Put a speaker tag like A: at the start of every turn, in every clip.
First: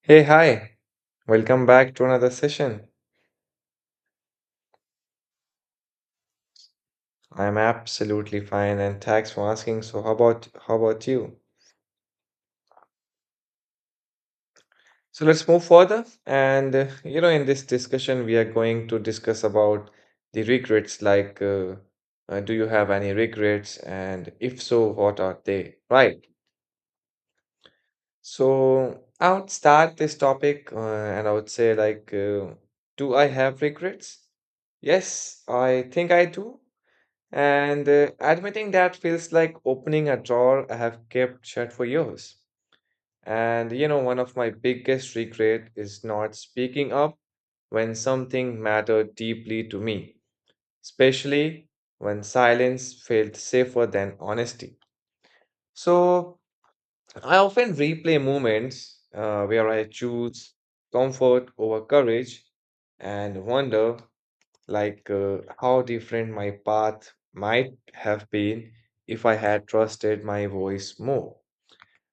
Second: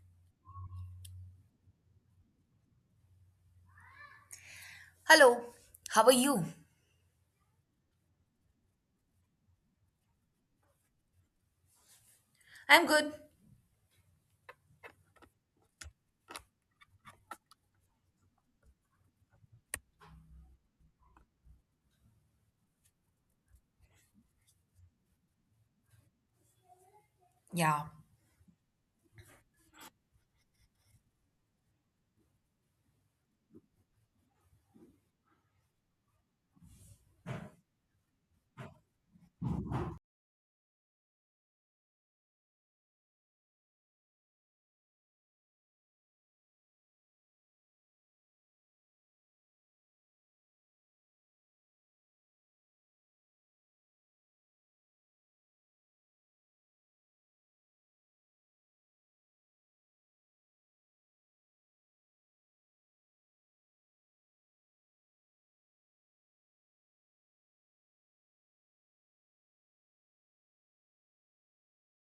A: Hey, hi. Welcome back to another session.
B: Hello, how are you?
A: I'm absolutely fine and thanks for asking. So how about you?
B: I'm good.
A: So let's move further and you know, in this discussion we are going to discuss about the regrets like do you have any regrets and if so what are they? Right.
B: Yeah,
A: So I would start this topic and I would say do I have regrets? Yes, I think I do. And admitting that feels like opening a drawer I have kept shut for years. And you know, one of my biggest regret is not speaking up when something mattered deeply to me, especially when silence felt safer than honesty. So I often replay moments where I choose comfort over courage and wonder how different my path might have been if I had trusted my voice more.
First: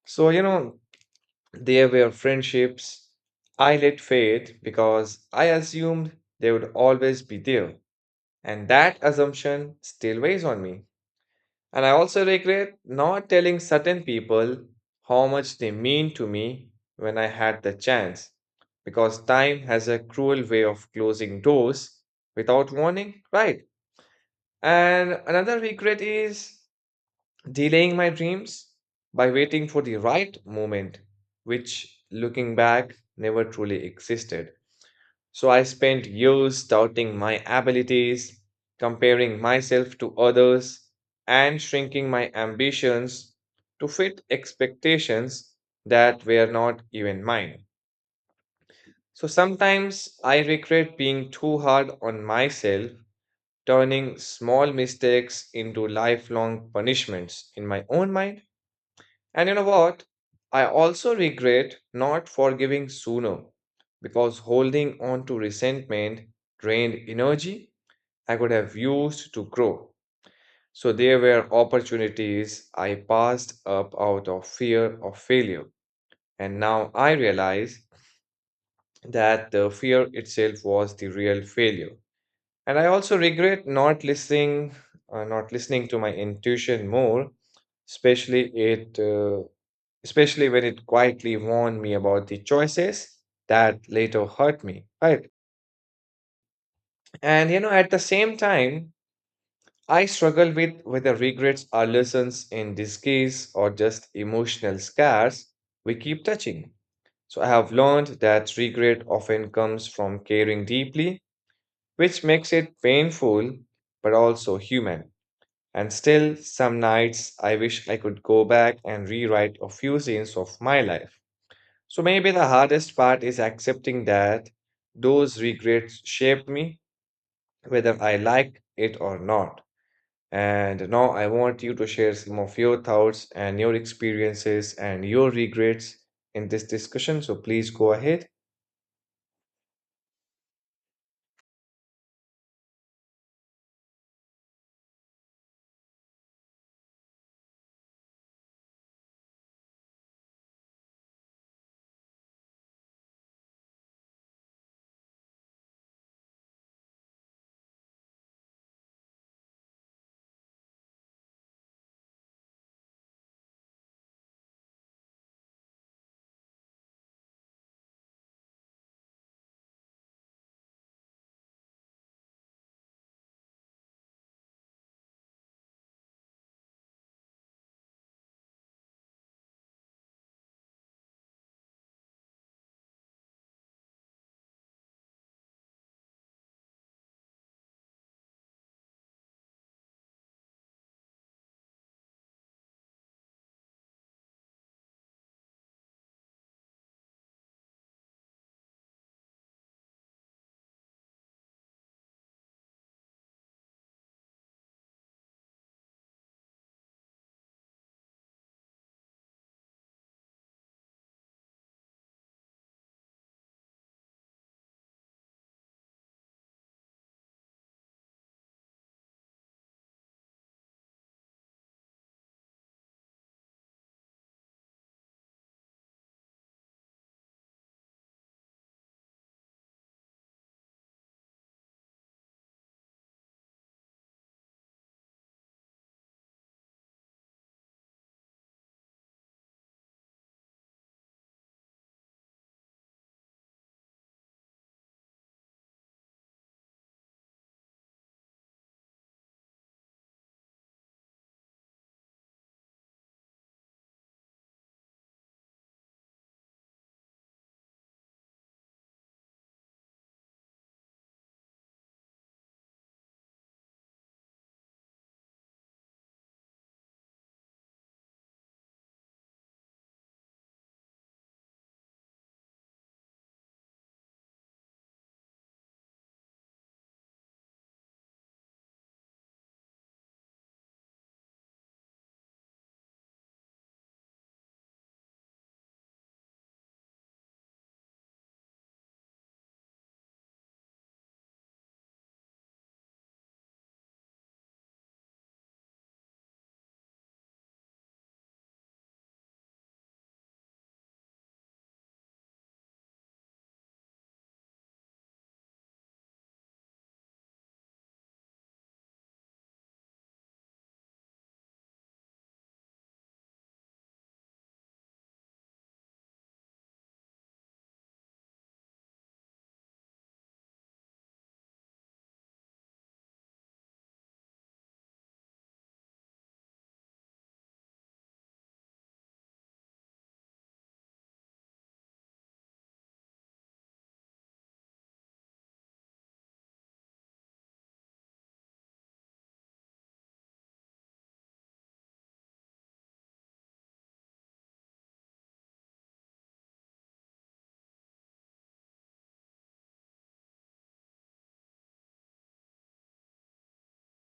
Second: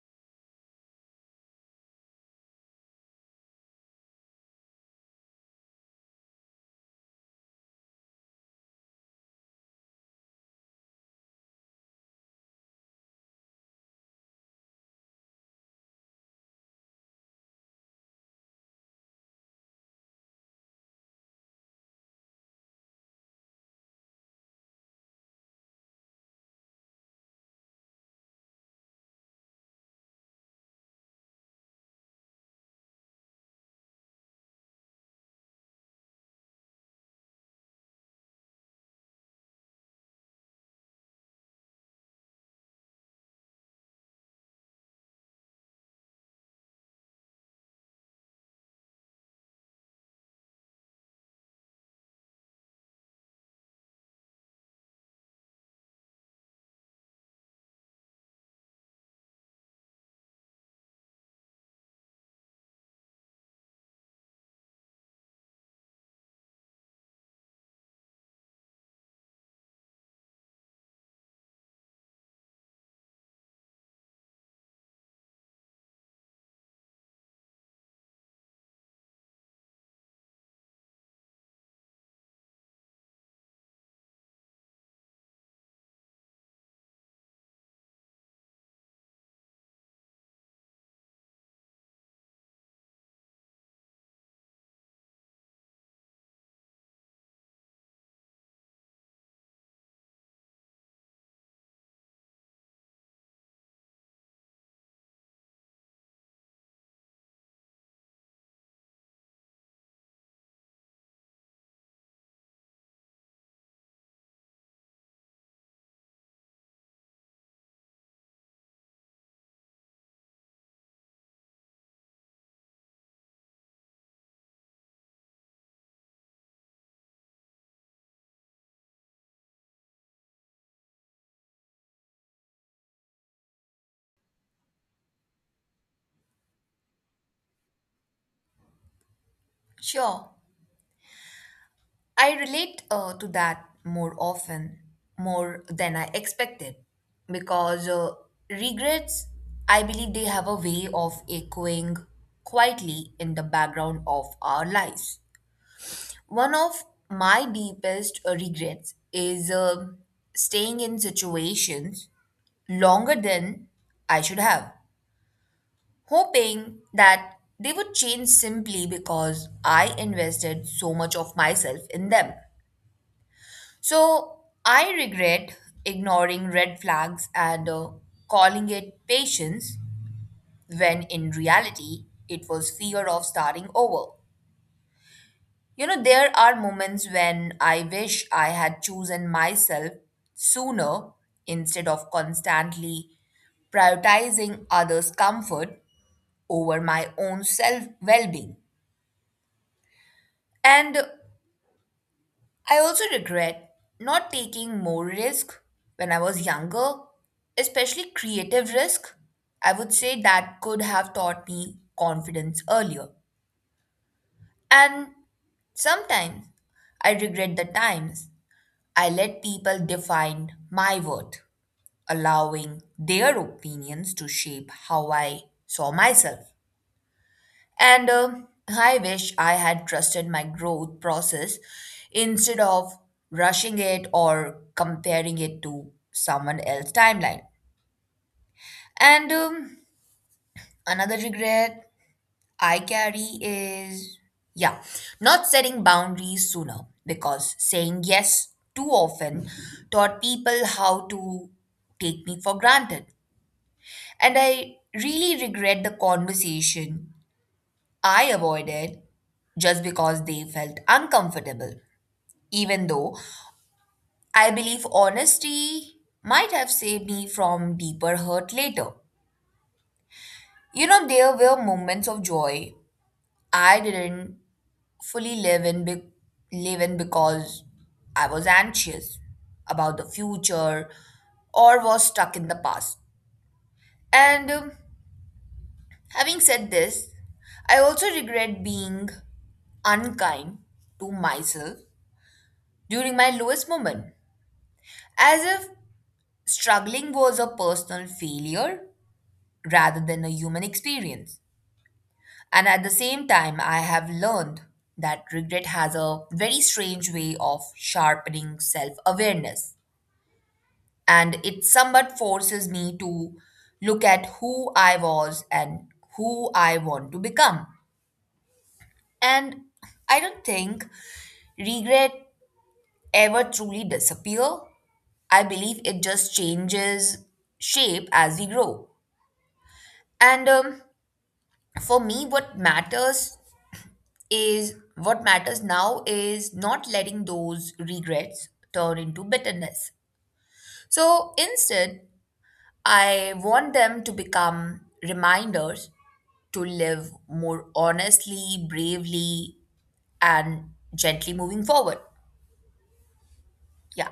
A: So, you know, there were friendships I let fade because I assumed they would always be there. And that assumption still weighs on me. And I also regret not telling certain people how much they mean to me when I had the chance, because time has a cruel way of closing doors without warning, right? And another regret is delaying my dreams by waiting for the right moment, which looking back never truly existed. So I spent years doubting my abilities, comparing myself to others, and shrinking my ambitions to fit expectations that were not even mine. So sometimes I regret being too hard on myself, turning small mistakes into lifelong punishments in my own mind. And you know what? I also regret not forgiving sooner because holding on to resentment drained energy I could have used to grow. So there were opportunities I passed up out of fear of failure. And now I realize that the fear itself was the real failure. And I also regret not listening, not listening to my intuition more, especially it, uh, especially when it quietly warned me about the choices that later hurt me, right? And you know, at the same time, I struggle with whether regrets are lessons in disguise or just emotional scars we keep touching. So I have learned that regret often comes from caring deeply, which makes it painful but also human. And still, some nights I wish I could go back and rewrite a few scenes of my life. So maybe the hardest part is accepting that those regrets shaped me, whether I liked it or not. And now I want you to share some of your thoughts and your experiences and your regrets in this discussion. So please go ahead.
B: sure. I relate to that more often, more than I expected, because regrets, I believe they have a way of echoing quietly in the background of our lives. One of my deepest regrets is staying in situations longer than I should have, hoping that they would change simply because I invested so much of myself in them. So I regret ignoring red flags and calling it patience when in reality it was fear of starting over. You know, there are moments when I wish I had chosen myself sooner instead of constantly prioritizing others' comfort over my own self well being. And I also regret not taking more risk when I was younger, especially creative risk. I would say that could have taught me confidence earlier. And sometimes I regret the times I let people define my worth, allowing their opinions to shape how I saw myself. And I wish I had trusted my growth process instead of rushing it or comparing it to someone else's timeline. And another regret I carry is, yeah, not setting boundaries sooner because saying yes too often taught people how to take me for granted. And I really regret the conversation I avoided just because they felt uncomfortable, even though I believe honesty might have saved me from deeper hurt later. You know, there were moments of joy I didn't fully live in, live in because I was anxious about the future or was stuck in the past. And having said this, I also regret being unkind to myself during my lowest moment, as if struggling was a personal failure rather than a human experience. And at the same time, I have learned that regret has a very strange way of sharpening self awareness. And it somewhat forces me to look at who I was and who I want to become. And I don't think regret ever truly disappear. I believe it just changes shape as we grow. And for me what matters is what matters now is not letting those regrets turn into bitterness, so instead I want them to become reminders to live more honestly, bravely, and gently moving forward. Yeah.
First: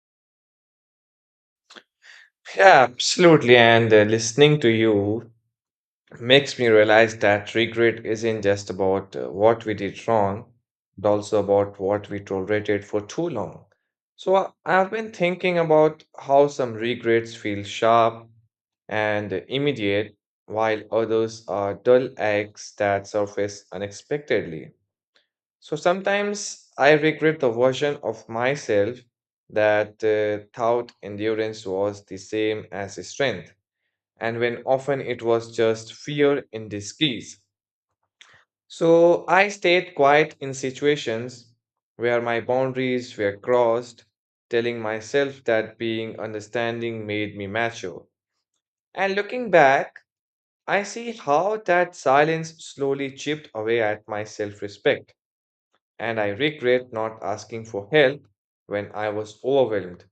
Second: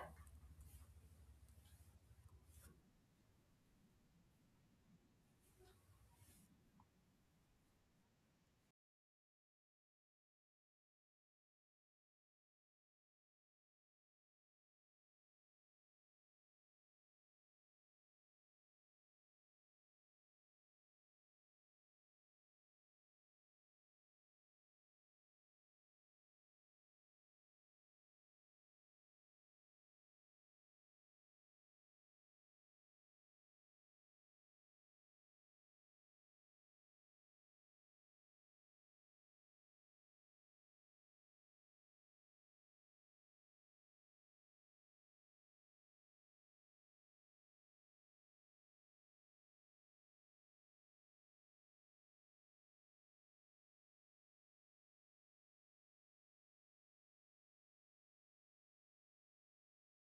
A: Yeah, absolutely. And listening to you makes me realize that regret isn't just about what we did wrong, but also about what we tolerated for too long. So I've been thinking about how some regrets feel sharp and immediate, while others are dull eggs that surface unexpectedly. So sometimes I regret the version of myself that thought endurance was the same as strength, and when often it was just fear in disguise. So I stayed quiet in situations where my boundaries were crossed, telling myself that being understanding made me mature. And looking back, I see how that silence slowly chipped away at my self respect, and I regret not asking for help when I was overwhelmed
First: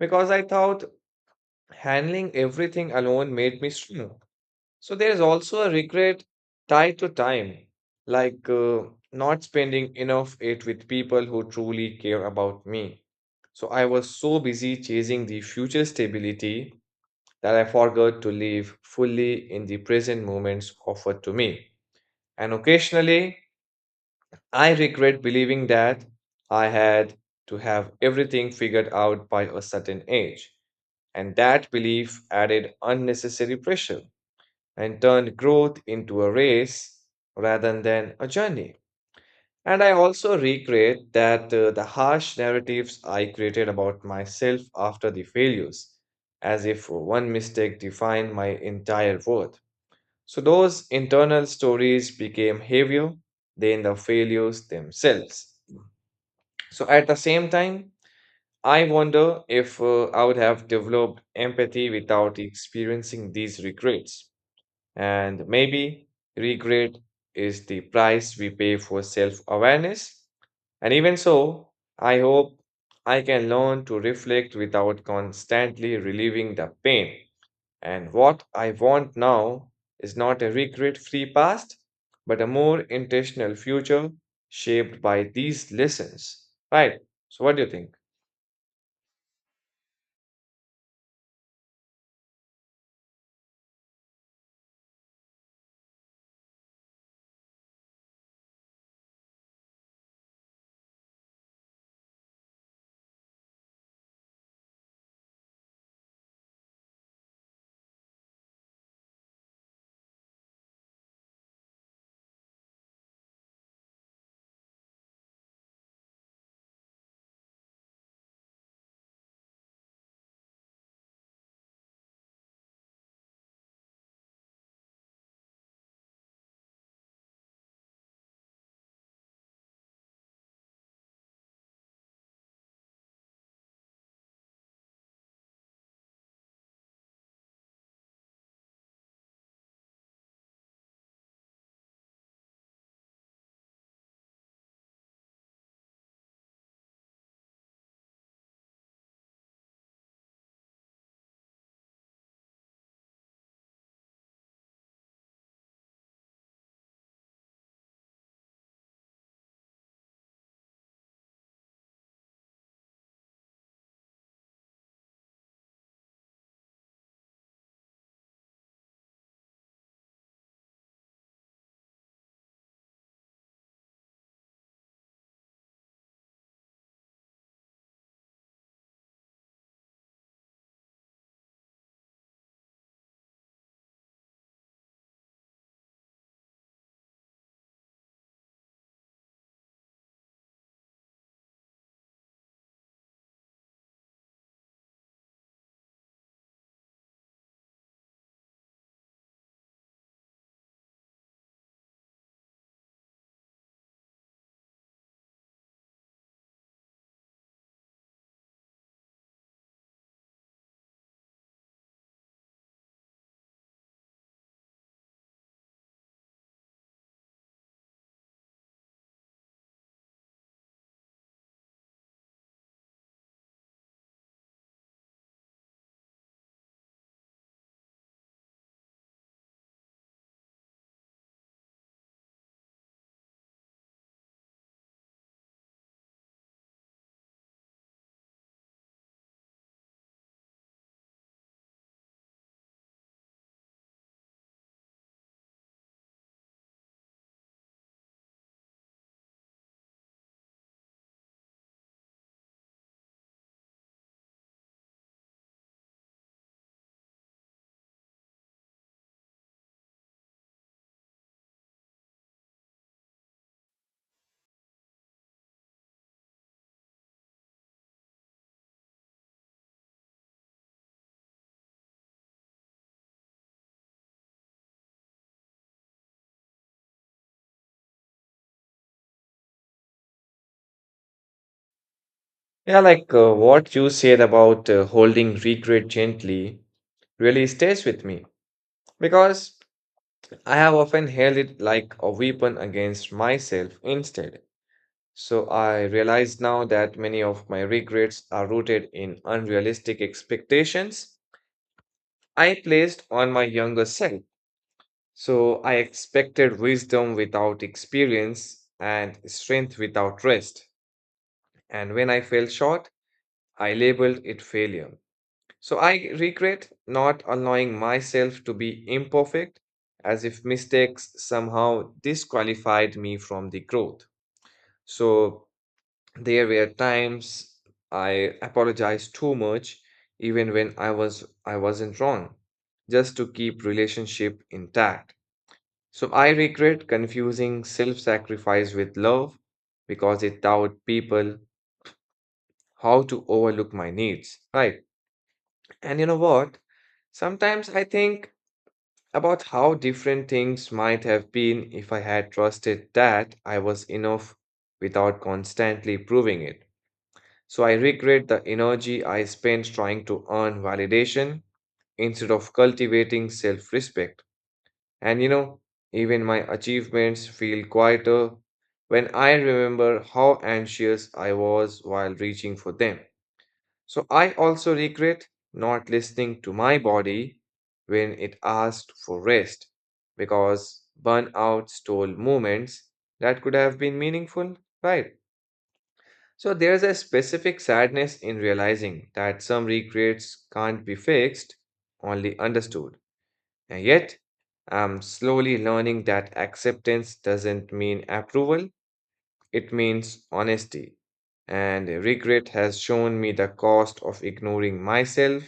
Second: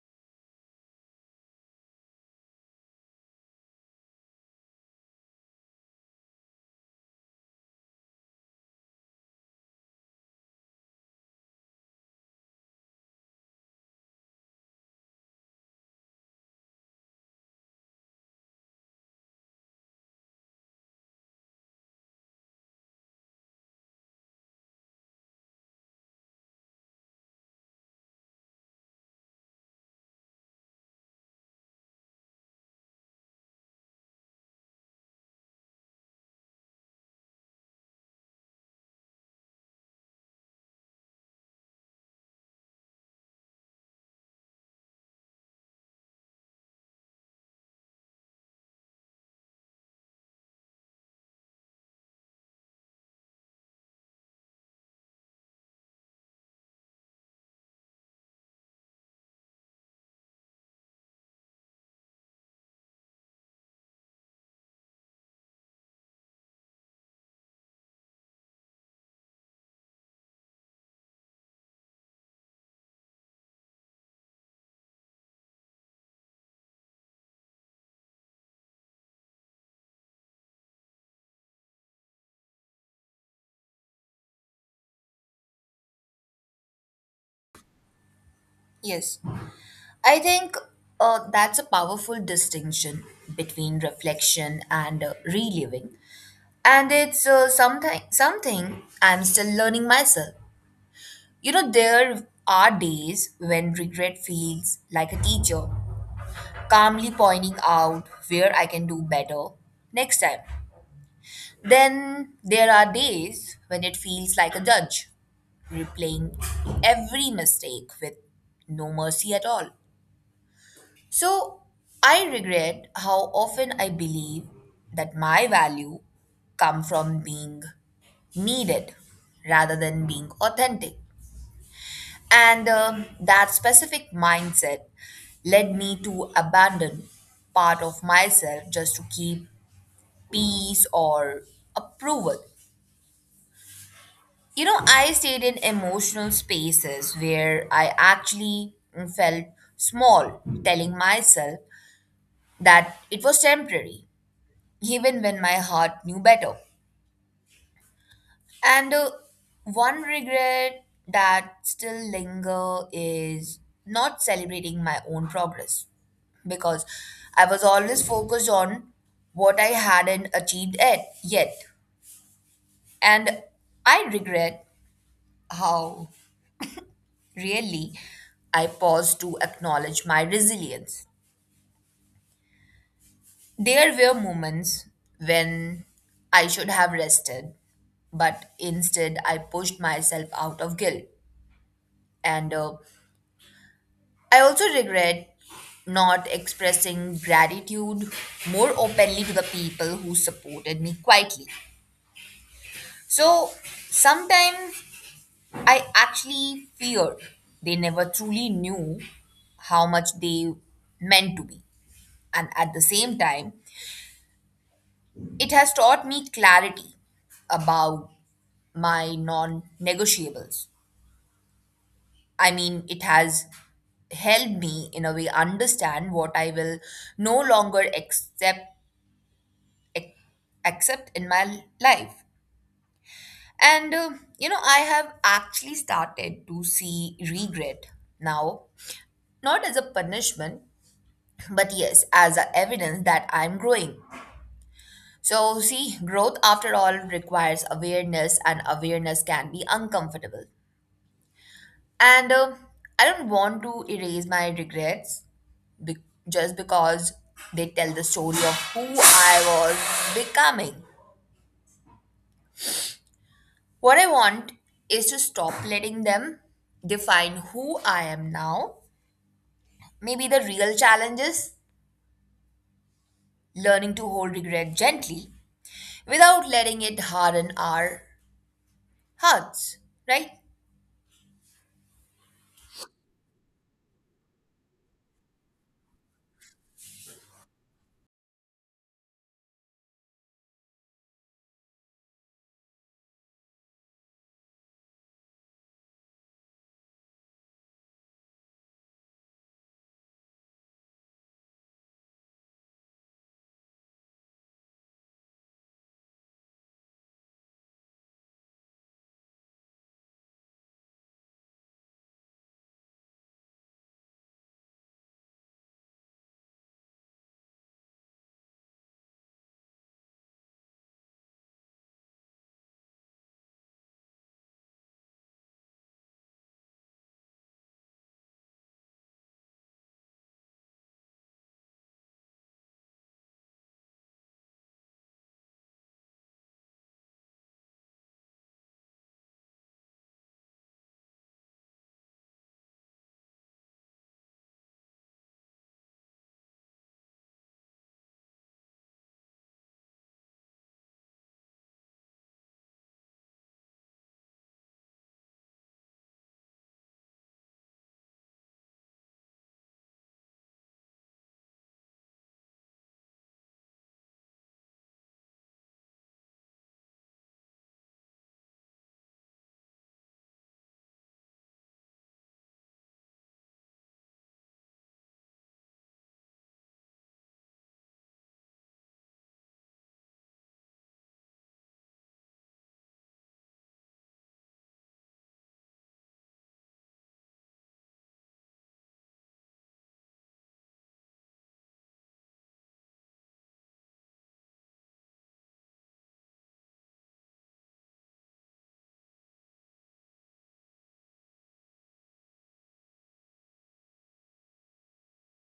A: because I thought handling everything alone made me strong. So there is also a regret tied to time, like uh, not spending enough it with people who truly care about me. So I was so busy chasing the future stability that I forgot to live fully in the present moments offered to me. And occasionally, I regret believing that I had to have everything figured out by a certain age. And that belief added unnecessary pressure and turned growth into a race rather than a journey. And I also regret that the harsh narratives I created about myself after the failures, as if one mistake defined my entire worth. So those internal stories became heavier than the failures themselves. So at the same time, I wonder if I would have developed empathy without experiencing these regrets. And maybe regret is the price we pay for self awareness. And even so, I hope I can learn to reflect without constantly relieving the pain. And what I want now is not a regret free past, but a more intentional future shaped by these lessons. Right. So, what do you think?
B: Yes, I think that's a powerful distinction between reflection and reliving, and it's something I'm still learning myself. You know, there are days when regret feels like a teacher, calmly pointing out where I can do better next time. Then there are days when it feels like a judge, replaying every mistake with no mercy at all. So I regret how often I believe that my value come from being needed rather than being authentic. And that specific mindset led me to abandon part of myself just to keep peace or approval. You know, I stayed in emotional spaces where I actually felt small, telling myself that it was temporary, even when my heart knew better. And one regret that still linger is not celebrating my own progress because I was always focused on what I hadn't achieved yet. And I regret how really I paused to acknowledge my resilience. There were moments when I should have rested, but instead I pushed myself out of guilt. And I also regret not expressing gratitude more openly to the people who supported me quietly. So sometimes I actually fear they never truly knew how much they meant to me. And at the same time, it has taught me clarity about my non negotiables. I mean, it has helped me in a way understand what I will no longer accept, ac- accept in my life. And you know, I have actually started to see regret now, not as a punishment, but yes, as a evidence that I'm growing. So, see, growth after all requires awareness, and awareness can be uncomfortable. And I don't want to erase my regrets be- just because they tell the story of who I was becoming. What I want is to stop letting them define who I am now. Maybe the real challenge is learning to hold regret gently without letting it harden our hearts, right?
A: Yeah, like what you said about holding regret gently really stays with me because I have often held it like a weapon against myself instead. So I realize now that many of my regrets are rooted in unrealistic expectations I placed on my younger self. So I expected wisdom without experience and strength without rest. And when I fell short, I labeled it failure. So I regret not allowing myself to be imperfect, as if mistakes somehow disqualified me from the growth. So there were times I apologized too much, even when I wasn't wrong, just to keep relationship intact. So I regret confusing self-sacrifice with love because it taught people how to overlook my needs. Right. And you know what? Sometimes I think about how different things might have been if I had trusted that I was enough without constantly proving it. So I regret the energy I spent trying to earn validation instead of cultivating self respect. And you know, even my achievements feel quieter when I remember how anxious I was while reaching for them. So I also regret not listening to my body when it asked for rest because burnout stole moments that could have been meaningful, right? So there's a specific sadness in realizing that some regrets can't be fixed, only understood. And yet, I'm slowly learning that acceptance doesn't mean approval, it means honesty. And regret has shown me the cost of ignoring myself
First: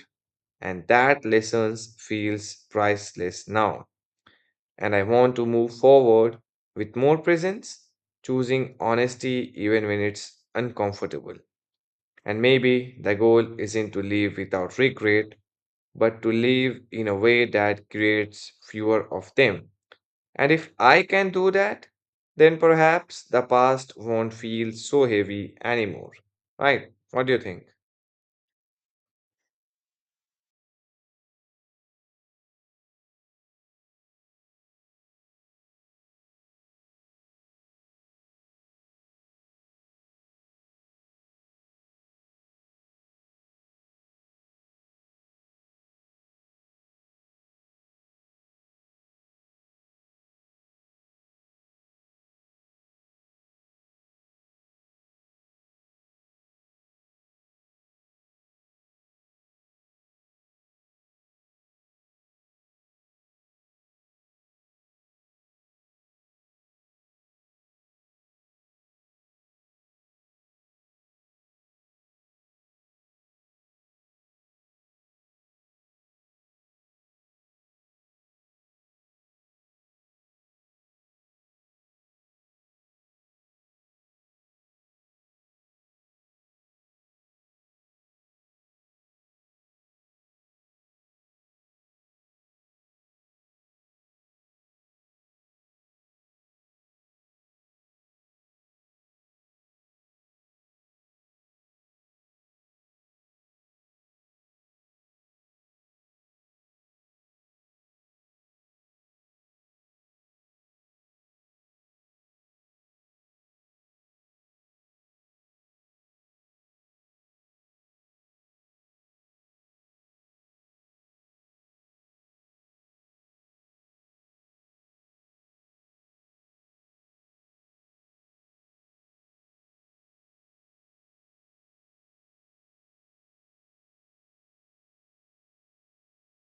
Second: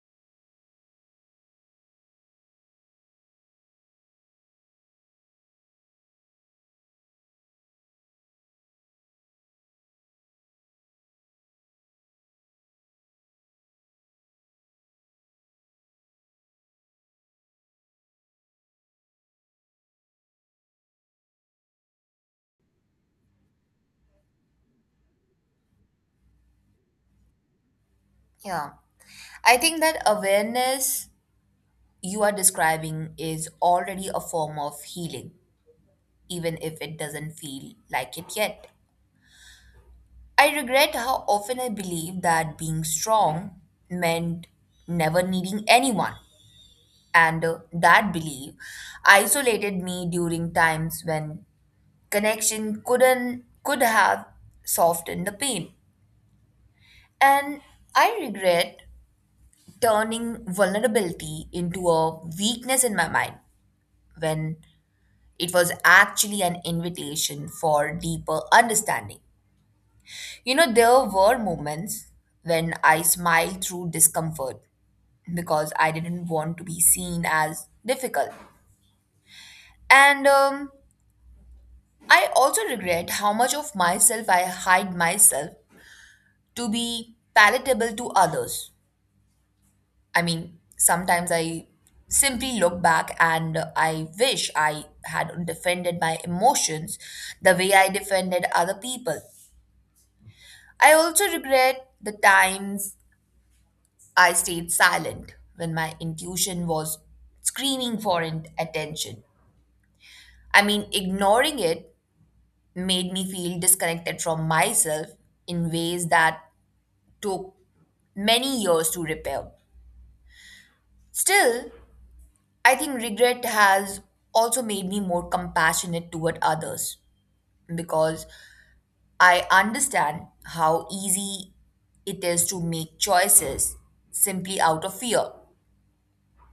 A: and that lessons feels priceless now. And I want to move forward with more presence, choosing honesty even when it's uncomfortable. And maybe the goal isn't to live without regret, but to live in a way that creates fewer of them. And if I can do that, then perhaps the past won't feel so heavy anymore. Right? What do you think?
B: Yeah. I think that awareness you are describing is already a form of healing, even if it doesn't feel like it yet. I regret how often I believed that being strong meant never needing anyone. And that belief isolated me during times when connection couldn't could have softened the pain. And I regret turning vulnerability into a weakness in my mind when it was actually an invitation for deeper understanding. You know, there were moments when I smiled through discomfort because I didn't want to be seen as difficult. And I also regret how much of myself I hide myself to be palatable to others. I mean, sometimes I simply look back and I wish I had defended my emotions the way I defended other people. I also regret the times I stayed silent when my intuition was screaming for attention. I mean, ignoring it made me feel disconnected from myself in ways that took many years to repair. Still, I think regret has also made me more compassionate toward others because I understand how easy it is to make choices simply out of fear.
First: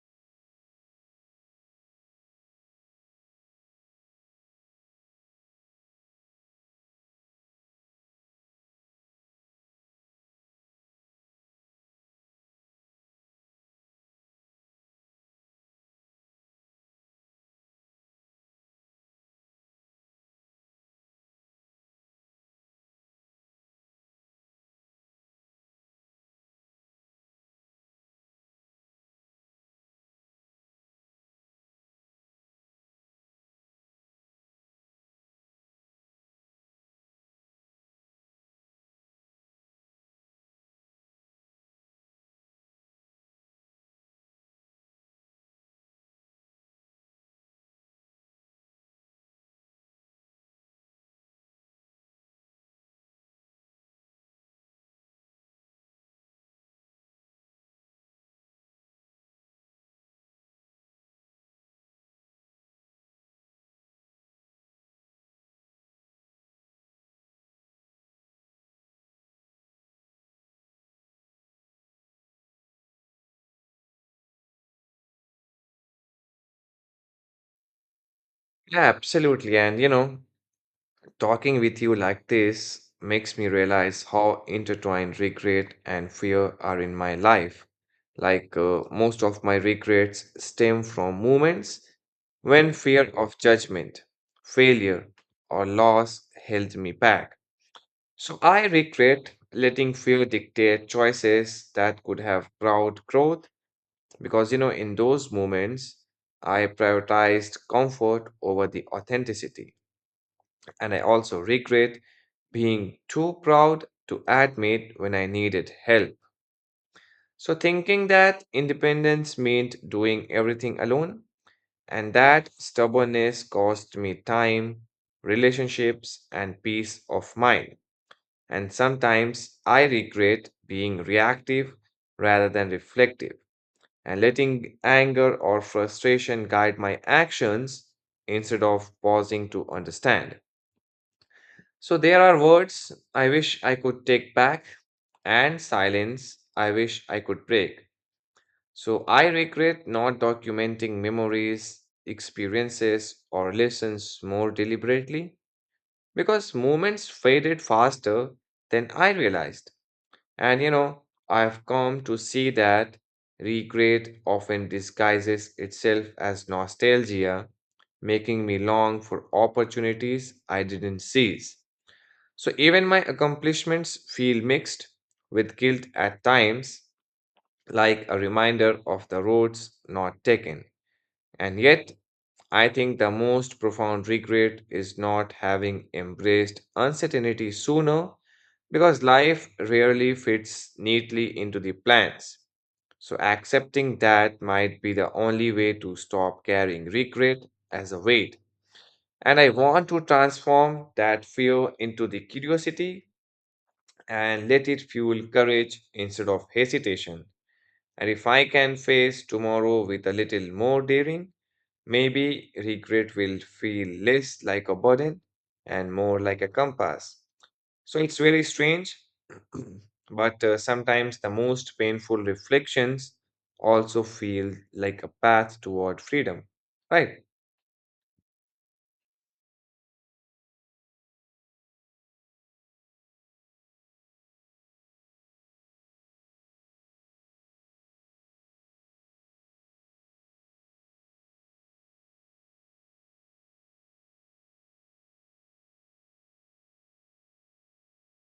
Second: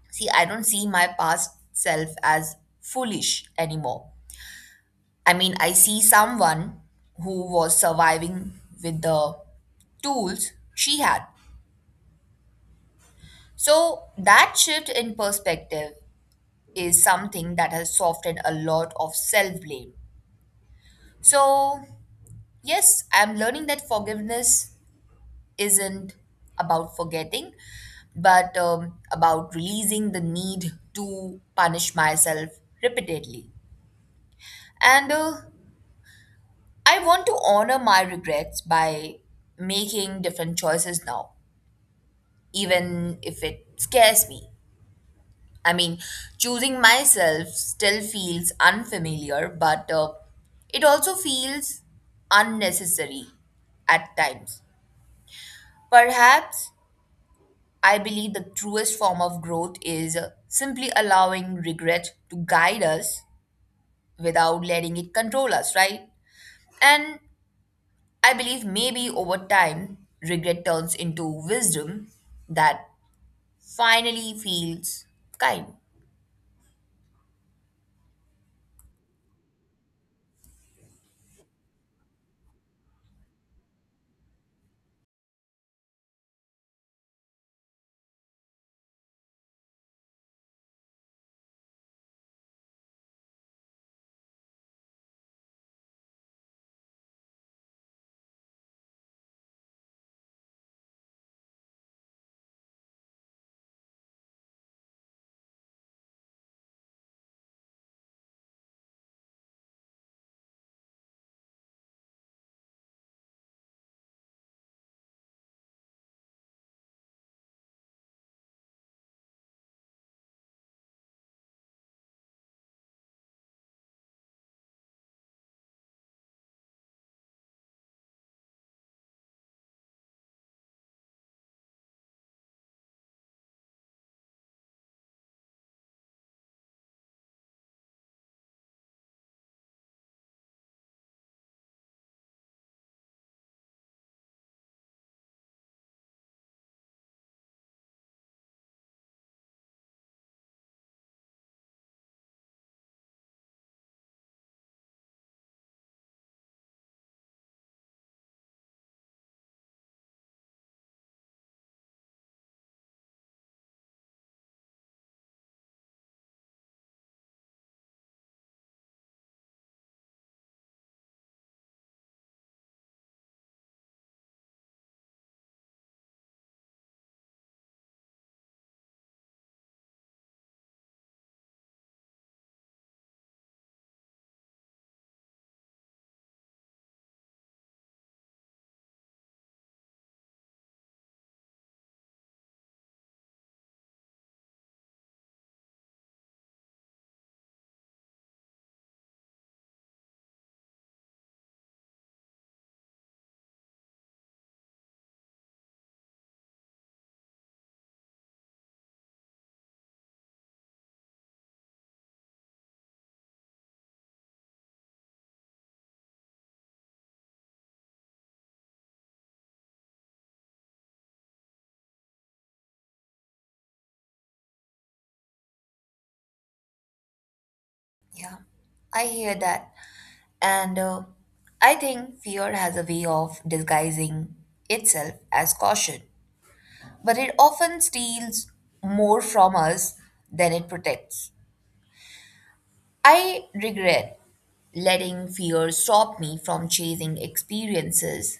B: See, I don't see my past self as foolish anymore. I mean, I see someone who was surviving with the tools she had. So that shift in perspective is something that has softened a lot of self blame. So, yes, I'm learning that forgiveness isn't about forgetting, but about releasing the need to punish myself repeatedly. And I want to honor my regrets by making different choices now, even if it scares me. I mean, choosing myself still feels unfamiliar, but it also feels unnecessary at times. Perhaps I believe the truest form of growth is simply allowing regret to guide us without letting it control us, right? And I believe maybe over time, regret turns into wisdom that finally feels kind.
A: Yeah, absolutely. And you know, talking with you like this makes me realize how intertwined regret and fear are in my life. Like, most of my regrets stem from moments when fear of judgment, failure, or loss held me back. So I regret letting fear dictate choices that could have brought growth because, you know, in those moments, I prioritized comfort over the authenticity. And I also regret being too proud to admit when I needed help. So, thinking that independence meant doing everything alone, and that stubbornness cost me time, relationships, and peace of mind. And sometimes I regret being reactive rather than reflective and letting anger or frustration guide my actions instead of pausing to understand. So there are words I wish I could take back and silence I wish I could break. So I regret not documenting memories, experiences, or lessons more deliberately because moments faded faster than I realized. And you know, I've come to see that regret often disguises itself as nostalgia, making me long for opportunities I didn't seize. So even my accomplishments feel mixed with guilt at times, like a reminder of the roads not taken. And yet, I think the most profound regret is not having embraced uncertainty sooner because life rarely fits neatly into the plans. So, accepting that might be the only way to stop carrying regret as a weight. And I want to transform that fear into the curiosity and let it fuel courage instead of hesitation. And if I can face tomorrow with a little more daring, maybe regret will feel less like a burden and more like a compass. So it's very strange, but sometimes the most painful reflections also feel like a path toward freedom. Right.
B: Yeah, I hear that. And I think fear has a way of disguising itself as caution, but it often steals more from us than it protects. I regret letting fear stop me from chasing experiences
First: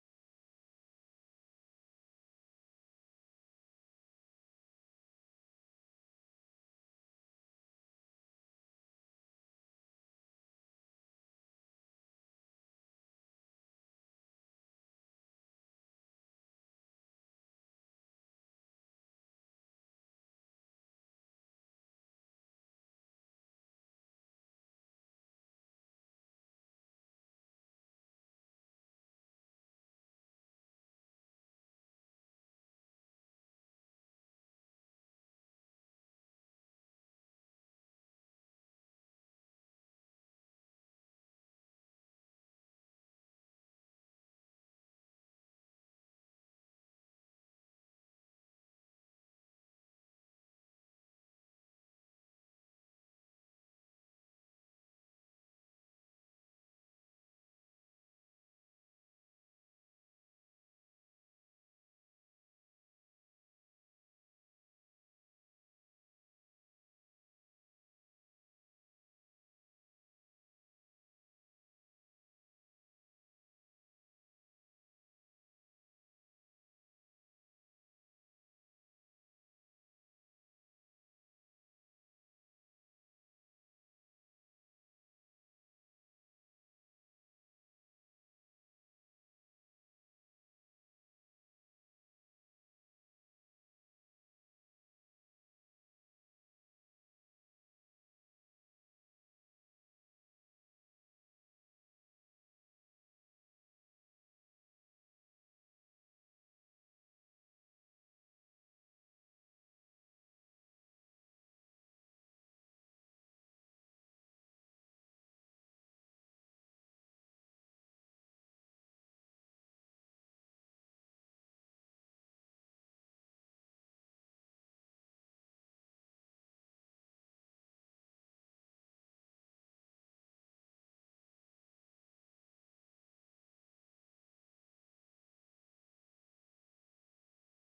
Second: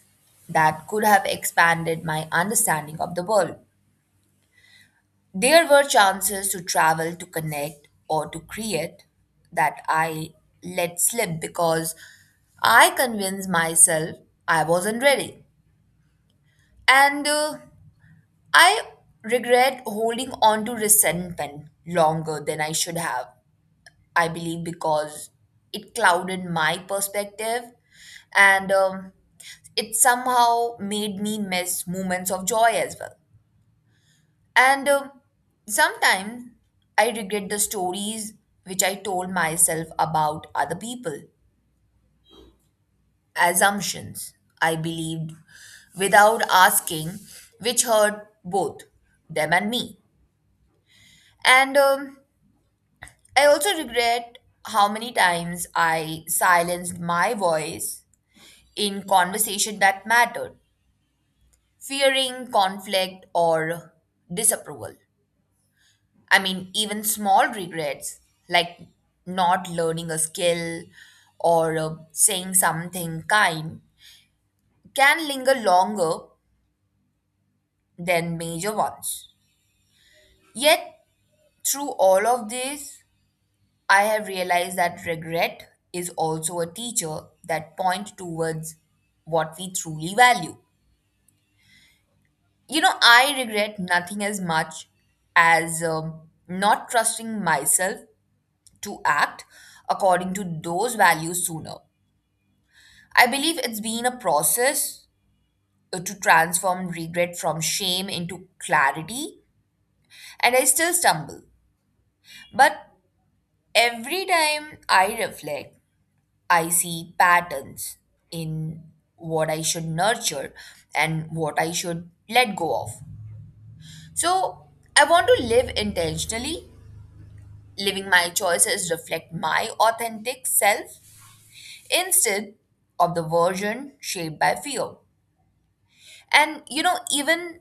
B: that could have expanded my understanding of the world. There were chances to travel, to connect, or to create that I let slip because I convinced myself I wasn't ready. And I regret holding on to resentment longer than I should have, I believe, because it clouded my perspective and it somehow made me miss moments of joy as well. And sometimes I regret the stories which I told myself about other people, assumptions I believed without asking, which hurt both them and me. And I also regret how many times I silenced my voice in conversation that mattered, fearing conflict or disapproval. I mean, even small regrets like not learning a skill or saying something kind can linger longer than major ones. Yet, through all of this, I have realized that regret is also a teacher that points towards what we truly value. You know, I regret nothing as much as not trusting myself to act according to those values sooner. I believe it's been a process to transform regret from shame into clarity, and I still stumble. But every time I reflect, I see patterns in what I should nurture and what I should let go of. So I want to live intentionally, living my choices reflect my authentic self instead of the version shaped by fear. And you know, even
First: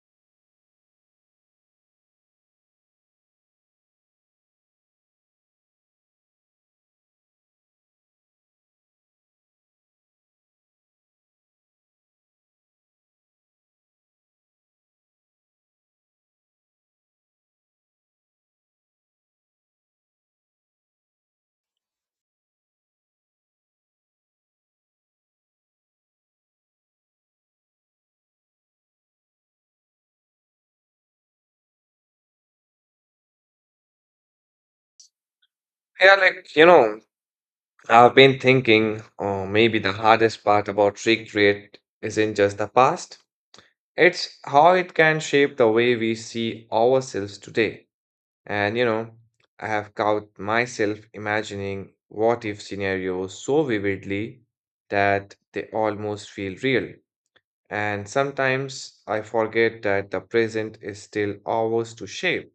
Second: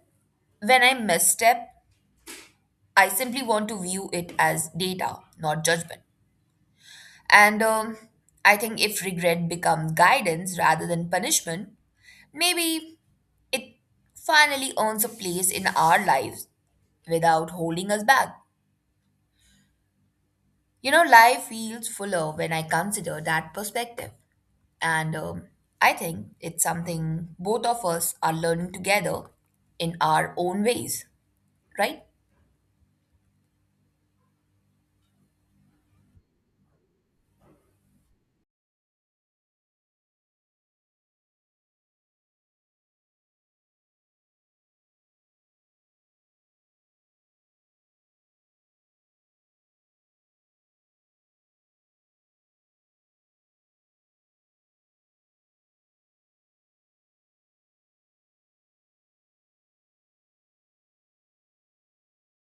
B: when I misstep I simply want to view it as data, not judgment. And I think if regret becomes guidance rather than punishment, maybe it finally earns a place in our lives without holding us back. You know, life feels fuller when I consider that perspective. And I think it's something both of us are learning together in our own ways, right?
A: Yeah, like, you know, I've been thinking, oh, maybe the hardest part about regret isn't just the past. It's how it can shape the way we see ourselves today. And you know, I have caught myself imagining what if scenarios so vividly that they almost feel real. And sometimes I forget that the present is still ours to shape.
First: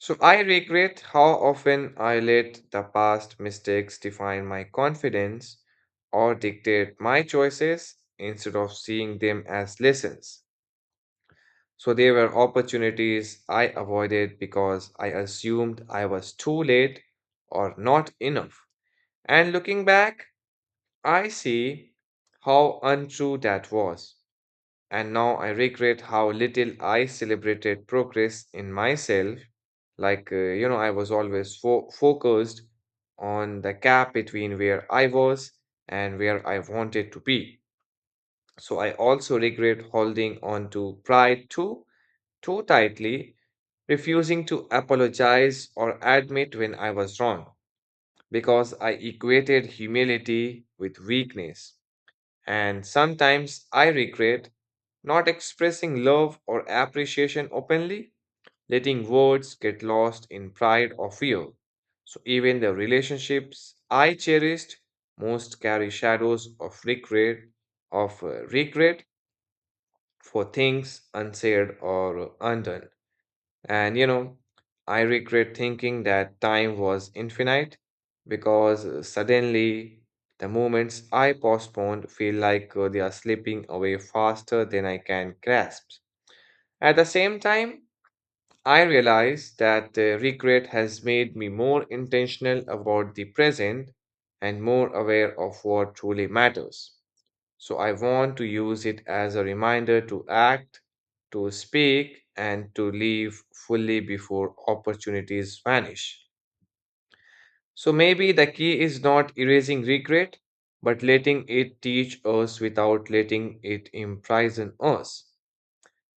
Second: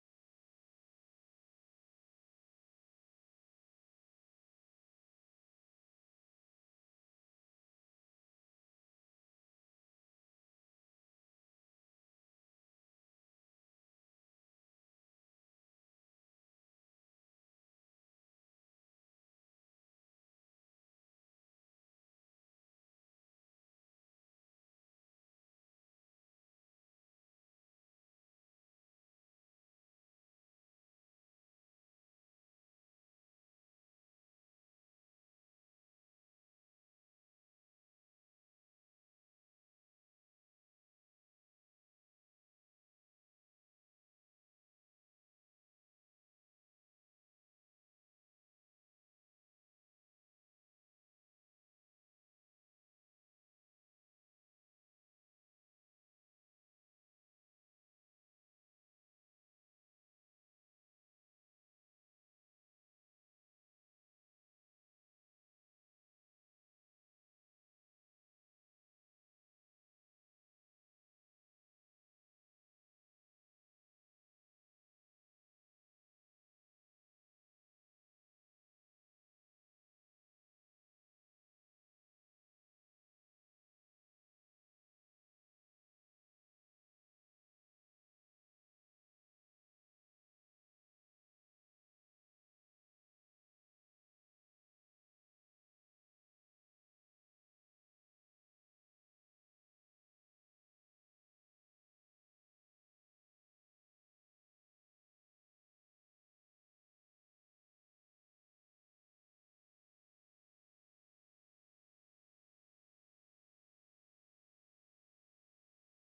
A: So I regret how often I let the past mistakes define my confidence or dictate my choices instead of seeing them as lessons. So there were opportunities I avoided because I assumed I was too late or not enough. And looking back, I see how untrue that was. And now I regret how little I celebrated progress in myself. Like, you know, I was always focused on the gap between where I was and where I wanted to be. So I also regret holding on to pride too tightly, refusing to apologize or admit when I was wrong because I equated humility with weakness. And sometimes I regret not expressing love or appreciation openly, letting words get lost in pride or fear. So even the relationships I cherished most carry shadows of regret for things unsaid or undone. And you know, I regret thinking that time was infinite because suddenly the moments I postponed feel like they are slipping away faster than I can grasp. At the same time, I realize that the regret has made me more intentional about the present and more aware of what truly matters. So I want to use it as a reminder to act, to speak, and to live fully before opportunities vanish. So maybe the key is not erasing regret, but letting it teach us without letting it imprison us.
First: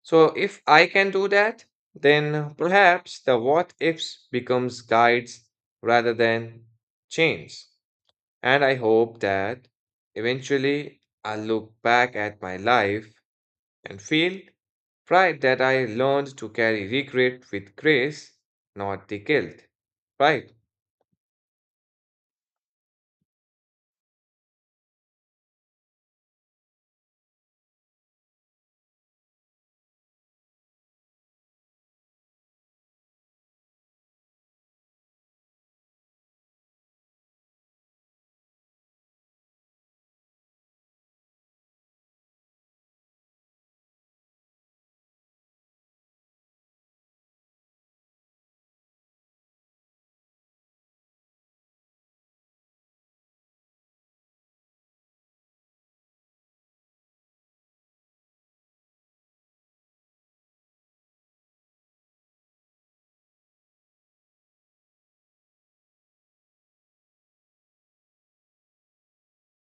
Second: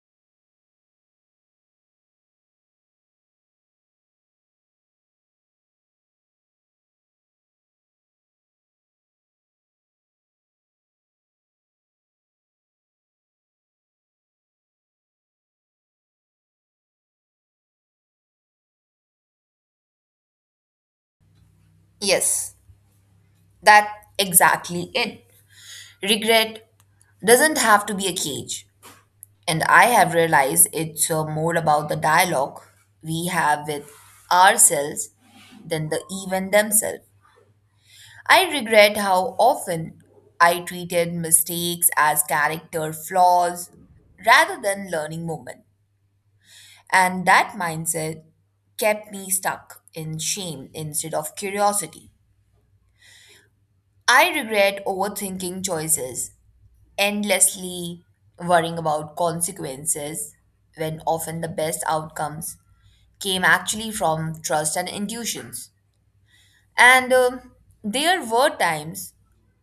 A: So if I can do that, then perhaps the what ifs becomes guides rather than chains. And I hope that eventually I'll look back at my life and feel pride that I learned to carry regret with grace, not the guilt, right?
B: Yes, that exactly it. Regret doesn't have to be a cage, and I have realized it's more about the dialogue we have with ourselves than the event themselves. I regret how often I treated mistakes as character flaws rather than learning moment. And that mindset kept me stuck in shame instead of curiosity. I regret overthinking choices endlessly, worrying about consequences when often the best outcomes came actually from trust and intuitions. And there were times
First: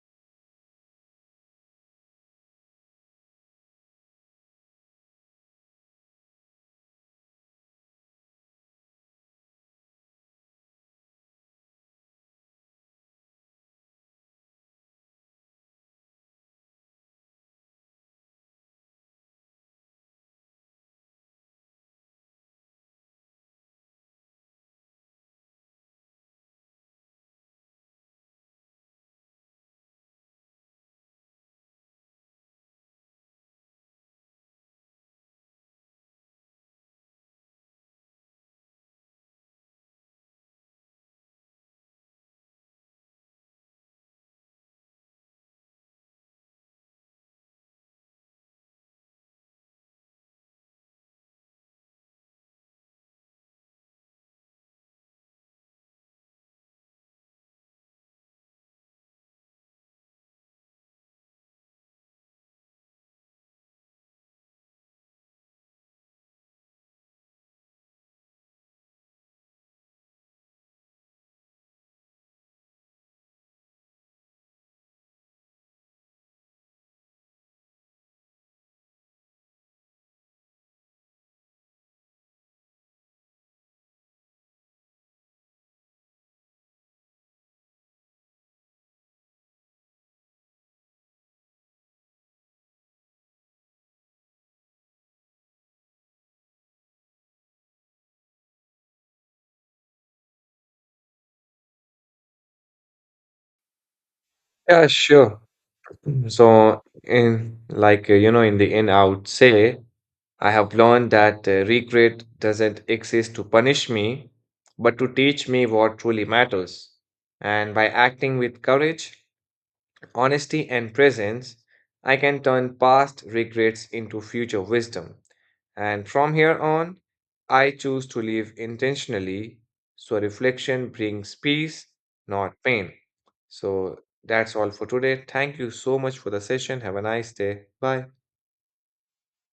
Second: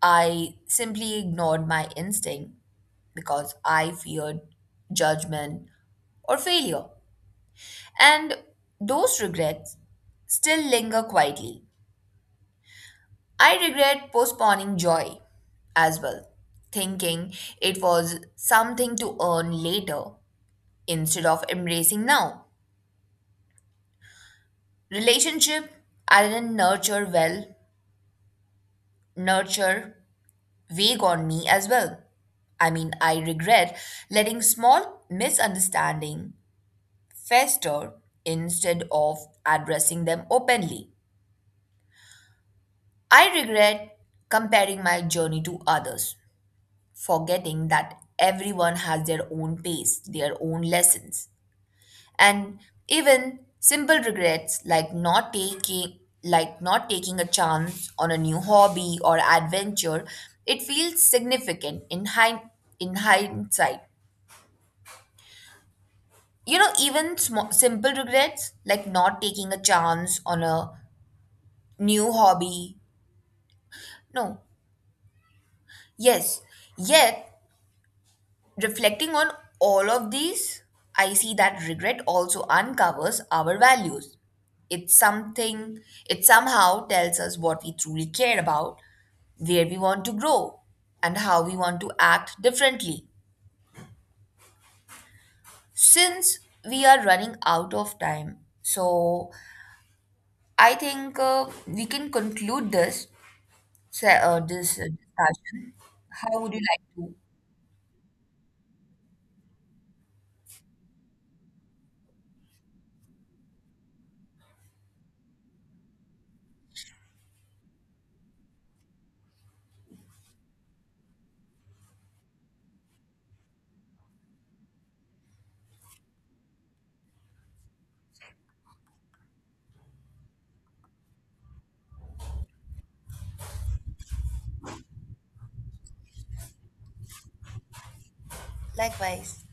B: I simply ignored my instinct because I feared judgment or failure. And those regrets still linger quietly. I regret postponing joy as well, thinking it was something to earn later instead of embracing now. Relationship I didn't nurture well, nurture vague on me as well. I mean, I regret letting small misunderstanding fester instead of addressing them openly. I regret comparing my journey to others, forgetting that everyone has their own pace, their own lessons. And even simple regrets like not taking a chance on a new hobby or adventure, it feels significant in hind in hindsight. You know, even small, simple regrets like not taking a chance on a new hobby. No. Yes. Yet, reflecting on all of these, I see that regret also uncovers our values. It's something, it somehow tells us what we truly care about, where we want to grow, and how we want to act differently. Since we are running out of time, so I think we can conclude this this
A: Yeah, sure.
B: discussion.
A: Mhm.
B: How would you
A: So,
B: like to?
A: in you know, in the end, I would say I have learned that regret doesn't exist to punish me, but to teach me what truly matters. And by acting with courage, honesty, and presence, I can turn past regrets into future wisdom. And from here on, I choose to live intentionally so reflection brings peace, not pain. So that's all for today. Thank you so much for the session. Have a nice day. Bye.
B: Likewise.